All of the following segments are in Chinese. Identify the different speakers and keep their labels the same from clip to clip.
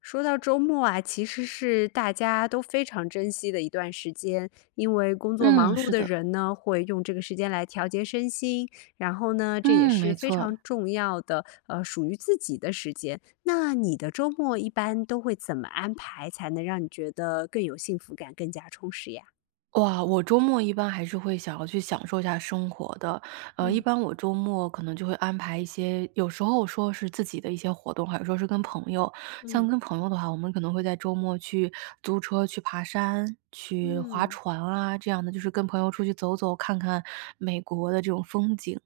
Speaker 1: 说到周末啊，其实是大家都非常珍惜的一段时间，因为工作忙
Speaker 2: 嗯，
Speaker 1: 碌
Speaker 2: 是
Speaker 1: 的
Speaker 2: 的，
Speaker 1: 人呢，会用这个时间来调节身心，然后呢，这也
Speaker 2: 嗯，
Speaker 1: 是
Speaker 2: 没
Speaker 1: 非
Speaker 2: 错。
Speaker 1: 常重要的，属于自己的时间。那你的周末一般都会怎么安排，才能让你觉得更有幸福感、更加充实呀？
Speaker 2: 哇，我周末一般还是会想要去享受一下生活的，一
Speaker 1: 嗯
Speaker 2: 般我周末可能就会安排一些，有时候说是自己的一些活动，还有说是跟朋友。像
Speaker 1: 嗯
Speaker 2: 跟朋友的话，我们可能会在周末去租车去爬山、去划
Speaker 1: 嗯。
Speaker 2: 船啊，这样的就是跟朋友出去走走，看看美国的这种风景。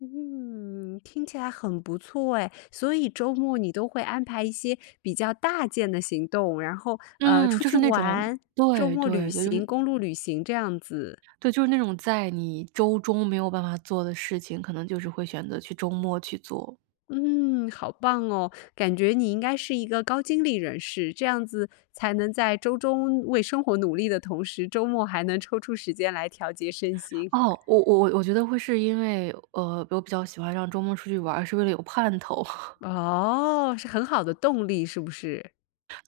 Speaker 1: 嗯，听起来很不错哎。所以周末你都会安排一些比较大件的行动，然后
Speaker 2: 嗯，
Speaker 1: 出
Speaker 2: 就
Speaker 1: 去
Speaker 2: 是那种
Speaker 1: 玩，周
Speaker 2: 对
Speaker 1: 末旅
Speaker 2: 对对，
Speaker 1: 行，公路旅行这样子。
Speaker 2: 就是那种在你周中没有办法做的事情，可能就是会选择去周末去做。
Speaker 1: 嗯，好棒哦！感觉你应该是一个高精力人士，这样子才能在周中为生活努力的同时，周末还能抽出时间来调节身心。
Speaker 2: 哦，我觉得会是因为，我比较喜欢让周末出去玩儿是为了有盼头。
Speaker 1: 哦，是很好的动力，是不是？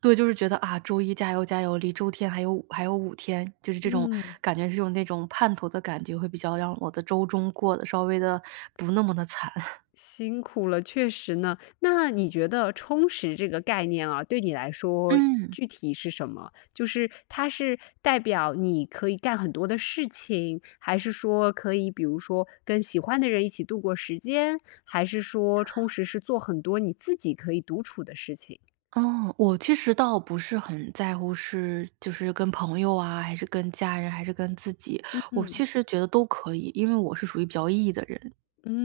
Speaker 2: 对，就是觉得啊，周一加油加油，离周天还有五天，就是这种
Speaker 1: 嗯。
Speaker 2: 感觉是有那种盼头的感觉，会比较让我的周中过得稍微的不那么的惨。
Speaker 1: 辛苦了，确实呢。那你觉得充实这个概念啊，对你来 说
Speaker 2: 嗯。
Speaker 1: 具体是什么？就是它是代表你可以干很多的事情，还是说可以比如说跟喜欢的人一起度过时间，还是说充实是做很多你自己可以独处的事情？
Speaker 2: 哦，我其实倒不是很在乎是就是跟朋友啊，还是跟家人，还是跟自己，我
Speaker 1: 嗯
Speaker 2: 其实觉得都可以，因为我是属于比较 E 的人，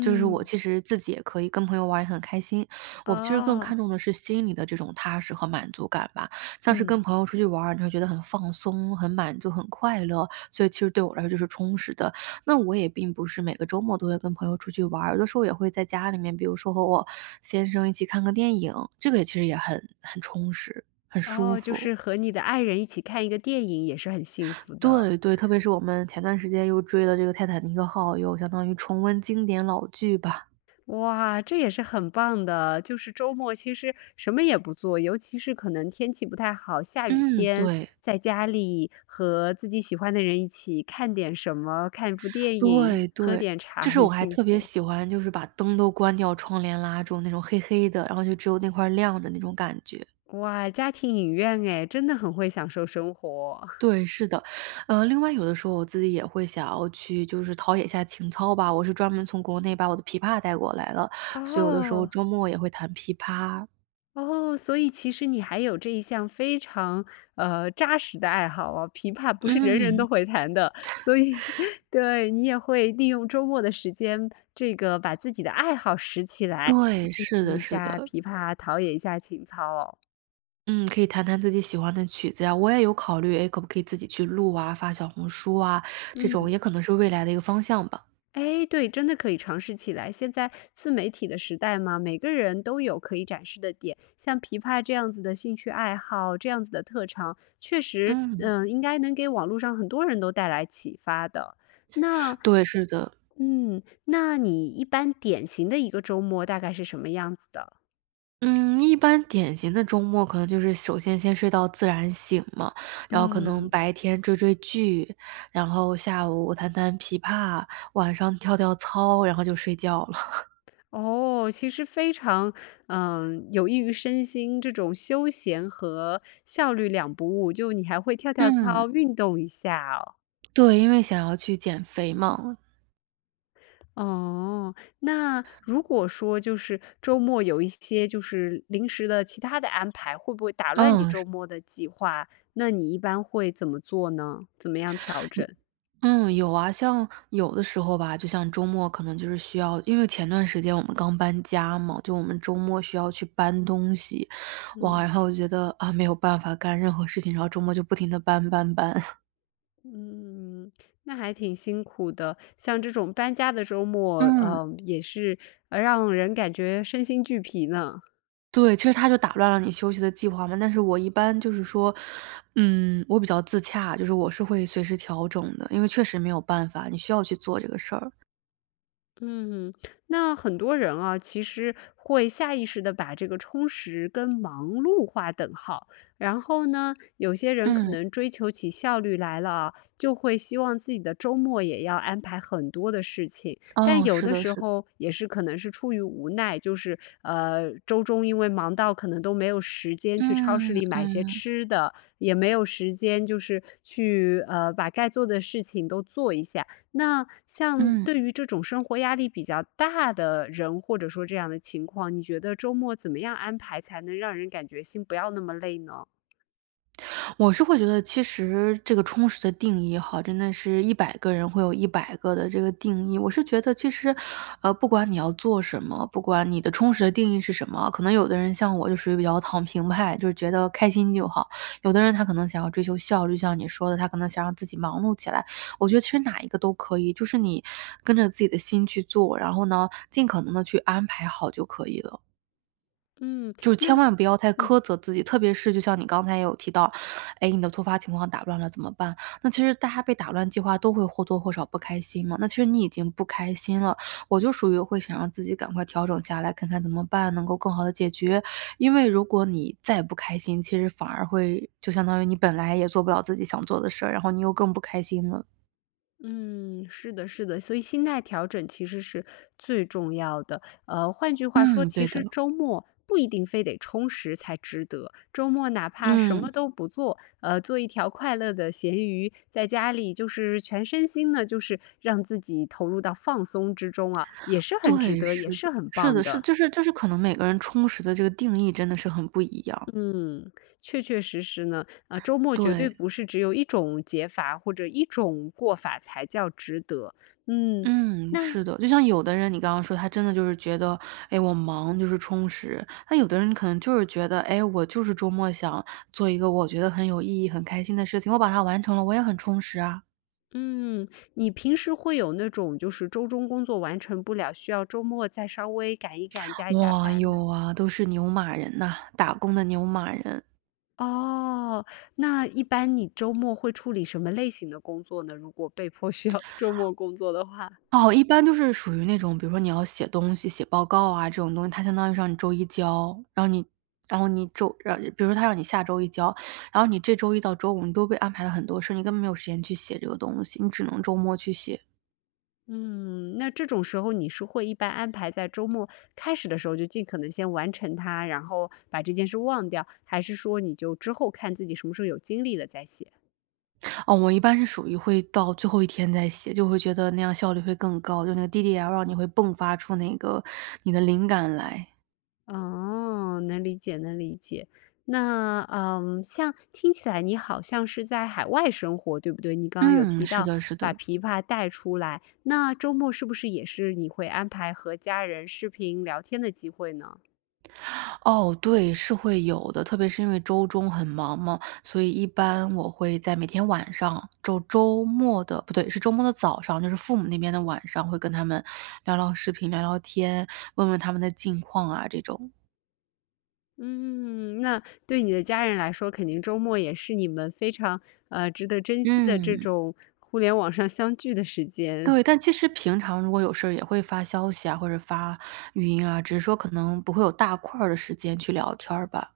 Speaker 2: 就是我其实自己也可以跟朋友玩也很开心。我其实更
Speaker 1: 哦，
Speaker 2: 看重的是心里的这种踏实和满足感吧，像是跟
Speaker 1: 嗯，
Speaker 2: 朋友出去玩儿你会觉得很放松、很满足、很快乐，所以其实对我来说就是充实的。那我也并不是每个周末都会跟朋友出去玩儿，有的时候也会在家里面，比如说和我先生一起看个电影，这个也其实也很充实，很舒
Speaker 1: 哦，就
Speaker 2: 服。
Speaker 1: 是和你的爱人一起看一个电影也是很幸福的。
Speaker 2: 对对，特别是我们前段时间又追了这个《泰坦尼克号》，又相当于重温经典老剧吧。
Speaker 1: 哇，这也是很棒的。就是周末其实什么也不做，尤其是可能天气不太好，下雨
Speaker 2: 嗯，
Speaker 1: 天，
Speaker 2: 对，
Speaker 1: 在家里和自己喜欢的人一起看点什么，看一部电影，
Speaker 2: 对
Speaker 1: 喝
Speaker 2: 对，
Speaker 1: 点茶，
Speaker 2: 就是
Speaker 1: 很
Speaker 2: 我还
Speaker 1: 幸
Speaker 2: 特别
Speaker 1: 福。
Speaker 2: 喜欢，就是把灯都关掉，窗帘拉住那种黑黑的，然后就只有那块儿亮着那种感觉。
Speaker 1: 哇，家庭影院哎，真的很会享受生活。
Speaker 2: 对，是的。另外有的时候我自己也会想要去就是陶冶一下情操吧，我是专门从国内把我的琵琶带过来了，所以有的时候
Speaker 1: 哦。
Speaker 2: 周末也会弹琵琶。
Speaker 1: 哦，所以其实你还有这一项非常，扎实的爱好啊，琵琶不是人人都
Speaker 2: 嗯，
Speaker 1: 会弹的，所以 对，你也会利用周末的时间，这个把自己的爱好拾起来，
Speaker 2: 对，
Speaker 1: 练
Speaker 2: 是
Speaker 1: 习
Speaker 2: 的
Speaker 1: 一
Speaker 2: 是
Speaker 1: 下
Speaker 2: 的。
Speaker 1: 琵琶，陶冶一下情操哦，
Speaker 2: 嗯，可以弹弹自己喜欢的曲子呀，我也有考虑，哎，可不可以自己去录啊，发小红书啊，这种
Speaker 1: 嗯。
Speaker 2: 也可能是未来的一个方向吧。
Speaker 1: 哎，对，真的可以尝试起来。现在自媒体的时代嘛，每个人都有可以展示的点，像琵琶这样子的兴趣爱好，这样子的特长，确实，
Speaker 2: 嗯，
Speaker 1: 嗯，应该能给网络上很多人都带来启发的。那，
Speaker 2: 对，是的。
Speaker 1: 嗯，那你一般典型的一个周末大概是什么样子的？
Speaker 2: 嗯，一般典型的周末可能就是首先先睡到自然醒嘛，然后可能
Speaker 1: 嗯，
Speaker 2: 白天追追剧，然后下午弹弹琵琶，晚上跳跳操，然后就睡觉了。
Speaker 1: 哦，其实非常，嗯，有益于身心，这种休闲和效率两不误，就你还会跳 跳
Speaker 2: 嗯。
Speaker 1: 操，运动一下哦。
Speaker 2: 对，因为想要去减肥嘛。
Speaker 1: 哦，那如果说就是周末有一些就是临时的其他的安排，会不会打乱你
Speaker 2: 嗯，
Speaker 1: 周
Speaker 2: 是
Speaker 1: 末的计划？那你一般会怎么做呢？怎么样调
Speaker 2: 有
Speaker 1: 整？
Speaker 2: 嗯，有啊，像有的时候吧，就像周末可能就是需要因为前段时间我们刚搬家嘛，就我们周末需要去搬东西，哇，
Speaker 1: 嗯
Speaker 2: 然后我觉得，啊，没有办法干任何事情，然后周末就不停的搬搬搬。
Speaker 1: 嗯，那还挺辛苦的。像这种搬家的周 末，
Speaker 2: 嗯。
Speaker 1: 也是呃让人感觉身心俱疲呢。
Speaker 2: 对，其实它就打乱了你休息的计划嘛。但是我一般就是说，嗯，我比较自洽，就是我是会随时调整的，因为确实没有办法，你需要去做这个事儿。
Speaker 1: 嗯，那很多人啊，其实会下意识的把这个充实跟忙碌划等号。然后呢，有些人可
Speaker 2: 嗯，
Speaker 1: 能追求起效率来了啊，就会希望自己的周末也要安排很多的事情。但
Speaker 2: 哦，
Speaker 1: 有
Speaker 2: 是
Speaker 1: 的
Speaker 2: 的
Speaker 1: 时
Speaker 2: 是的，
Speaker 1: 候也是可能是出于无奈，就是周中因为忙到可能都没有时间去超市
Speaker 2: 嗯，
Speaker 1: 里买些
Speaker 2: 嗯，
Speaker 1: 吃的，也没有时间就是去呃把该做的事情都做一下。那像
Speaker 2: 嗯。
Speaker 1: 对于这种生活压力比较大的人，或者说这样的情况，你觉得周末怎么样安排才能让人感觉心不要那么累呢？
Speaker 2: 我是会觉得，其实这个充实的定义哈，真的是一百个人会有一百个的这个定义。我是觉得，其实，不管你要做什么，不管你的充实的定义是什么，可能有的人像我就属于比较躺平派，就是觉得开心就好；有的人他可能想要追求效率，像你说的，他可能想让自己忙碌起来。我觉得其实哪一个都可以，就是你跟着自己的心去做，然后呢，尽可能的去安排好就可以了。
Speaker 1: 嗯，
Speaker 2: 就是千
Speaker 1: 那
Speaker 2: 万不要太苛
Speaker 1: 嗯。
Speaker 2: 责自己，特别是就像你刚才也有提到，哎，你的突发情况打乱了怎么办？那其实大家被打乱计划都会或多或少不开心嘛。那其实你已经不开心了，我就属于会想让自己赶快调整下来，看看怎么办能够更好的解决。因为如果你再不开心，其实反而会就相当于你本来也做不了自己想做的事儿，然后你又更不开心了。
Speaker 1: 嗯，是的，是的，所以心态调整其实是最重要的。换句话说，
Speaker 2: 嗯，
Speaker 1: 其
Speaker 2: 对的，
Speaker 1: 实周末不一定非得充实才值得，周末哪怕什么
Speaker 2: 嗯，
Speaker 1: 都不做，做一条快乐的咸鱼，在家里就是全身心的，就是让自己投入到放松之中啊，也是很值
Speaker 2: 对，
Speaker 1: 得，也
Speaker 2: 是
Speaker 1: 是
Speaker 2: 的，
Speaker 1: 很
Speaker 2: 是
Speaker 1: 棒
Speaker 2: 的，是的
Speaker 1: 的。
Speaker 2: 就是可能每个人充实的这个定义真的是很不一样，
Speaker 1: 嗯，确确实实呢，啊，周末绝对
Speaker 2: 对。
Speaker 1: 不是只有一种解法或者一种过法才叫值得。嗯，
Speaker 2: 嗯，
Speaker 1: 那
Speaker 2: 是的，就像有的人，你刚刚说他真的就是觉得，哎，我忙就是充实；那有的人可能就是觉得，哎，我就是周末想做一个我觉得很有意义、很开心的事情，我把它完成了，我也很充实啊。
Speaker 1: 嗯，你平时会有那种就是周中工作完成不了，需要周末再稍微赶一赶、加一加
Speaker 2: 哇，
Speaker 1: 班的？
Speaker 2: 有啊，都是牛马人呐、打工的牛马人。
Speaker 1: 哦，那一般你周末会处理什么类型的工作呢？如果被迫需要周末工作的话，
Speaker 2: 哦，一般就是属于那种，比如说你要写东西、写报告啊这种东西，它相当于让你周一交，然后你然后你周呃，比如说他让你下周一交，然后你这周一到周五你都被安排了很多事儿你根本没有时间去写这个东西，你只能周末去写。
Speaker 1: 嗯，那这种时候你是会一般安排在周末开始的时候就尽可能先完成它，然后把这件事忘掉，还是说你就之后看自己什么时候有精力了再写？
Speaker 2: 哦，我一般是属于会到最后一天再写，就会觉得那样效率会更高，就那个 DDL 让你会迸发出那个你的灵感来。
Speaker 1: 哦，能理解，能理解。那嗯，像听起来你好像是在海外生活，对不对？你刚刚有
Speaker 2: 嗯，
Speaker 1: 提
Speaker 2: 是
Speaker 1: 到
Speaker 2: 的是
Speaker 1: 把
Speaker 2: 的。
Speaker 1: 琵琶带出来，那周末是不是也是你会安排和家人视频聊天的机会呢？
Speaker 2: 哦，对，是会有的，特别是因为周中很忙嘛，所以一般我会在每天晚上，周末的，不对，是周末的早上，就是父母那边的晚上，会跟他们聊聊视频、聊聊天，问问他们的近况啊这种。
Speaker 1: 嗯，那对你的家人来说，肯定周末也是你们非常呃值得珍惜的这
Speaker 2: 嗯，
Speaker 1: 种互联网上相聚的时间。
Speaker 2: 对，但其实平常如果有事儿也会发消息啊，或者发语音啊，只是说可能不会有大块儿的时间去聊天儿吧。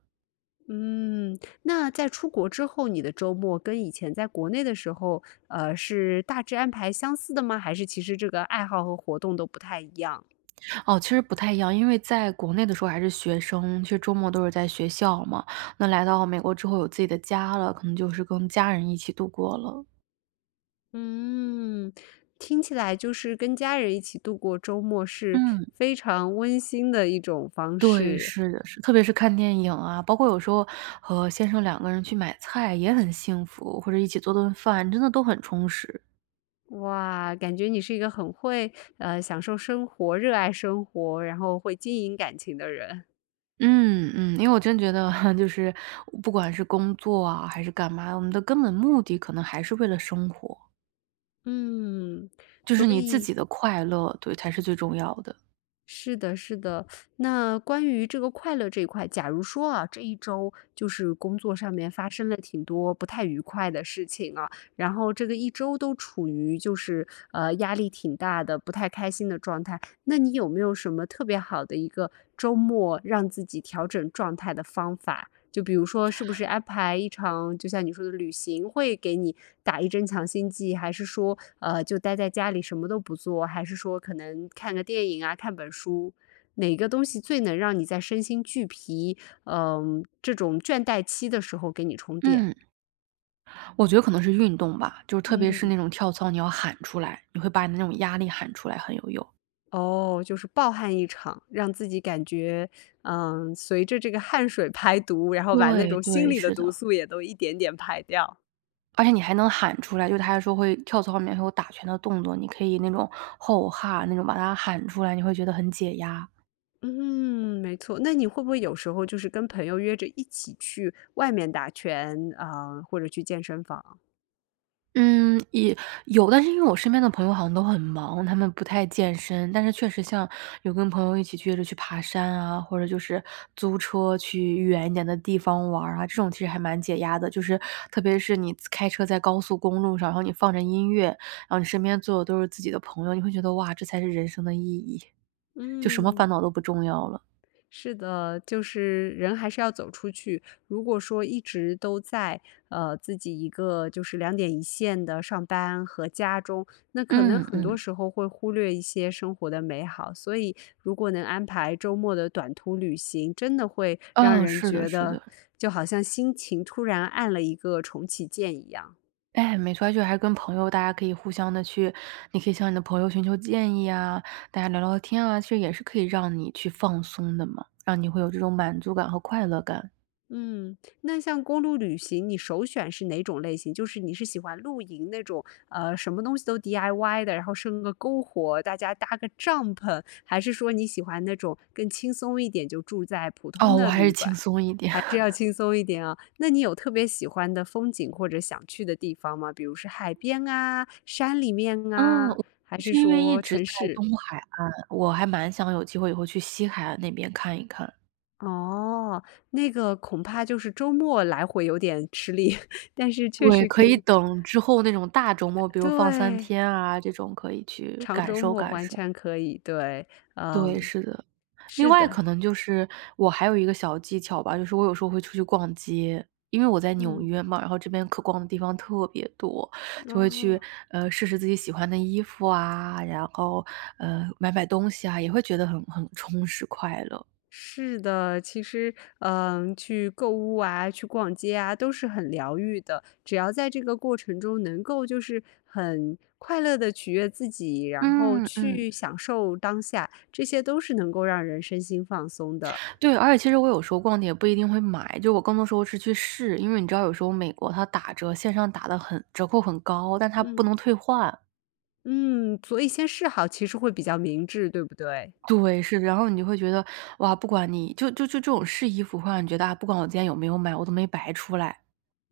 Speaker 1: 嗯，那在出国之后，你的周末跟以前在国内的时候，是大致安排相似的吗？还是其实这个爱好和活动都不太一样？
Speaker 2: 哦，其实不太一样，因为在国内的时候还是学生，其实周末都是在学校嘛。那来到美国之后有自己的家了，可能就是跟家人一起度过了。
Speaker 1: 嗯，听起来就是跟家人一起度过周末是
Speaker 2: 嗯，
Speaker 1: 非常温馨的一种方
Speaker 2: 对，
Speaker 1: 式。
Speaker 2: 是的，是，特别是看电影啊，包括有时候和先生两个人去买菜也很幸福，或者一起做顿饭，真的都很充实。
Speaker 1: 哇，感觉你是一个很会呃享受生活、热爱生活，然后会经营感情的人。
Speaker 2: 嗯嗯，因为我真觉得 就是不管是工作啊还是干嘛，我们的根本目的可能还是为了生活，
Speaker 1: 嗯，
Speaker 2: 就
Speaker 1: 所
Speaker 2: 是你自
Speaker 1: 以。
Speaker 2: 己的快乐，对，才是最重要的。
Speaker 1: 是的，是的。那关于这个快乐这一块，假如说啊，这一周就是工作上面发生了挺多不太愉快的事情啊，然后这个一周都处于就是呃压力挺大的、不太开心的状态，那你有没有什么特别好的一个周末让自己调整状态的方法？就比如说，是不是安排一场就像你说的旅行，会给你打一针强心剂，还是说，就待在家里什么都不做，还是说可能看个电影啊，看本书，哪个东西最能让你在身心俱疲，嗯、这种倦怠期的时候给你充电？
Speaker 2: 嗯。我觉得可能是运动吧，就是特别是
Speaker 1: 嗯，
Speaker 2: 那种跳操，你要喊出来，你会把你那种压力喊出来，很有用。
Speaker 1: 哦，就是暴汗一场，让自己感觉，嗯、随着这个汗水排毒，然后把那
Speaker 2: 对
Speaker 1: 种心
Speaker 2: 对，
Speaker 1: 里的
Speaker 2: 是的，
Speaker 1: 毒素也都一点点排掉。
Speaker 2: 而且你还能喊出来，就他还说会跳操里面会有打拳的动作，你可以那种吼哈那种把它喊出来，你会觉得很解压。
Speaker 1: 嗯，没错。那你会不会有时候就是跟朋友约着一起去外面打拳啊，呃或者去健身房？
Speaker 2: 嗯，也有，但是因为我身边的朋友好像都很忙，他们不太健身，但是确实像有跟朋友一起约着去爬山啊，或者就是租车去远一点的地方玩儿啊，这种其实还蛮解压的。就是特别是你开车在高速公路上，然后你放着音乐，然后你身边坐的都是自己的朋友，你会觉得哇，这才是人生的意义，就什么烦
Speaker 1: 嗯，
Speaker 2: 恼都不重要了。
Speaker 1: 是的，就是人还是要走出去。如果说一直都在呃自己一个就是两点一线的上班和家中，那可能
Speaker 2: 嗯
Speaker 1: 很多
Speaker 2: 嗯，
Speaker 1: 时候会忽略一些生活的美好。所以，如果能安排周末的短途旅行，真的会让
Speaker 2: 啊，
Speaker 1: 人
Speaker 2: 是的，
Speaker 1: 觉
Speaker 2: 是
Speaker 1: 得
Speaker 2: 的。
Speaker 1: 就好像心情突然按了一个重启键一样。
Speaker 2: 哎，没错，就还是跟朋友，大家可以互相的去你可以向你的朋友寻求建议啊，大家聊聊天啊，其实也是可以让你去放松的嘛，让你会有这种满足感和快乐感。
Speaker 1: 嗯，那像公路旅行，你首选是哪种类型？就是你是喜欢露营那种，什么东西都 DIY 的，然后生个篝火，大家搭个帐篷，还是说你喜欢那种更轻松一点，就住在普通
Speaker 2: 哦，我
Speaker 1: 的
Speaker 2: 还
Speaker 1: 旅
Speaker 2: 是
Speaker 1: 馆，
Speaker 2: 轻松一点。
Speaker 1: 还是 要轻松一点啊？那你有特别喜欢的风景或者想去的地方吗？比如是海边啊、山里面
Speaker 2: 嗯，
Speaker 1: 啊，
Speaker 2: 我
Speaker 1: 还
Speaker 2: 就
Speaker 1: 是
Speaker 2: 是因为一
Speaker 1: 说
Speaker 2: 直
Speaker 1: 城
Speaker 2: 在
Speaker 1: 市？
Speaker 2: 东海岸，我还蛮想有机会以后去西海岸那边看一看。
Speaker 1: 哦，那个恐怕就是周末来回有点吃力，但是确
Speaker 2: 对，
Speaker 1: 实可
Speaker 2: 可以
Speaker 1: 以。
Speaker 2: 等之后那种大周末，比如放三
Speaker 1: 对，
Speaker 2: 天啊，这种可以去
Speaker 1: 长
Speaker 2: 感
Speaker 1: 周
Speaker 2: 受
Speaker 1: 末
Speaker 2: 感
Speaker 1: 完
Speaker 2: 受。
Speaker 1: 全可以，对，
Speaker 2: 对，
Speaker 1: 嗯，
Speaker 2: 是的。另
Speaker 1: 是
Speaker 2: 外
Speaker 1: 的，
Speaker 2: 可能就是我还有一个小技巧吧，就是我有时候会出去逛街，因为我在纽
Speaker 1: 嗯，
Speaker 2: 约嘛，然后这边可逛的地方特别多，就会
Speaker 1: 哦，
Speaker 2: 去试试自己喜欢的衣服啊，然后买买东西啊，也会觉得很充实快乐。
Speaker 1: 是的，其实，嗯，去购物啊，去逛街啊，都是很疗愈的。只要在这个过程中能够就是很快乐的取悦自己，然后
Speaker 2: 嗯嗯
Speaker 1: 去享受当下，这些都是能够让人身心放松的。
Speaker 2: 对，而且其实我有时候逛的也不一定会买，就我更多时候是去试，因为你知道有时候美国它打折，线上打的很折扣很高，但它不
Speaker 1: 嗯，
Speaker 2: 能退换。
Speaker 1: 嗯，所以先试好其实会比较明智，对不对？
Speaker 2: 对，是的，然后你就会觉得，哇，不管你就就就这种试衣服会让你觉得，啊，不管我今天有没有买，我都没白出来。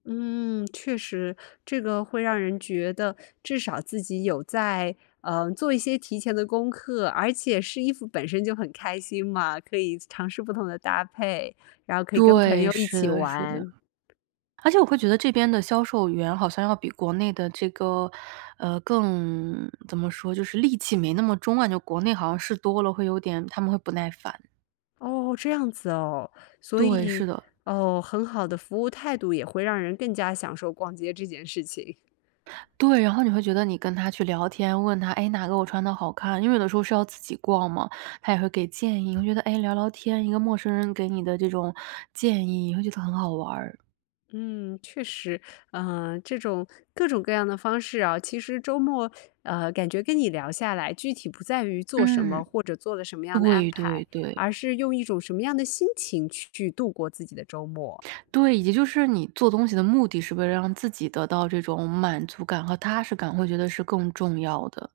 Speaker 1: 嗯，确实，这个会让人觉得至少自己有在，嗯，做一些提前的功课，而且试衣服本身就很开心嘛，可以尝试不同的搭配，然后可以跟朋
Speaker 2: 对，
Speaker 1: 友一
Speaker 2: 是
Speaker 1: 起
Speaker 2: 的，是的。
Speaker 1: 玩。
Speaker 2: 而且我会觉得这边的销售员好像要比国内的这个，更怎么说，就是戾气没那么重啊，就国内好像事多了会有点他们会不耐烦。
Speaker 1: 哦，这样子哦，所
Speaker 2: 对，是
Speaker 1: 以，
Speaker 2: 的。
Speaker 1: 哦，很好的服务态度也会让人更加享受逛街这件事情。
Speaker 2: 对，然后你会觉得你跟他去聊天，问他，哎，哪个我穿的好看？因为有的时候是要自己逛嘛，他也会给建议。你会觉得，哎，聊聊天，一个陌生人给你的这种建议，你会觉得很好玩儿。
Speaker 1: 嗯，确实，嗯，这种各种各样的方式啊，其实周末，感觉跟你聊下来，具体不在于做什么
Speaker 2: 嗯，
Speaker 1: 或者做了什么样的安
Speaker 2: 对
Speaker 1: 排，
Speaker 2: 对对
Speaker 1: 而是用一种什么样的心情去度过自己的周末。
Speaker 2: 对，以及就是你做东西的目的是为了让自己得到这种满足感和踏实感，会觉得是更重要的。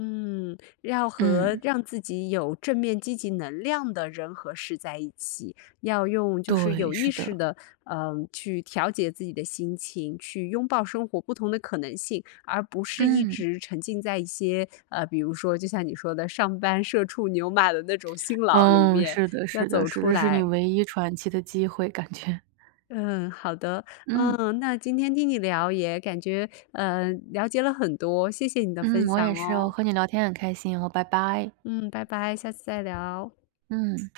Speaker 1: 嗯，要和
Speaker 2: 嗯，
Speaker 1: 让自己有正面积极能量的人和事在一起，要用就是
Speaker 2: 对，
Speaker 1: 有意
Speaker 2: 是
Speaker 1: 识
Speaker 2: 的，
Speaker 1: 的，嗯、去调节自己的心情，去拥抱生活不同的可能性，而不是一
Speaker 2: 嗯，
Speaker 1: 直沉浸在一些呃，比如说就像你说的上班社畜牛马的那种辛劳里
Speaker 2: 嗯，
Speaker 1: 面，
Speaker 2: 是的，
Speaker 1: 要
Speaker 2: 是的，
Speaker 1: 走
Speaker 2: 是
Speaker 1: 出
Speaker 2: 的，是你
Speaker 1: 来。
Speaker 2: 唯一喘气的机会，感觉，
Speaker 1: 嗯，好的，
Speaker 2: 嗯。
Speaker 1: 嗯，那今天听你聊也感觉呃了解了很多，谢谢你的分
Speaker 2: 嗯，我也
Speaker 1: 享
Speaker 2: 是哦，
Speaker 1: 哦。
Speaker 2: 和你聊天很开心哦，拜拜。
Speaker 1: 嗯，拜拜，下次再聊。
Speaker 2: 嗯。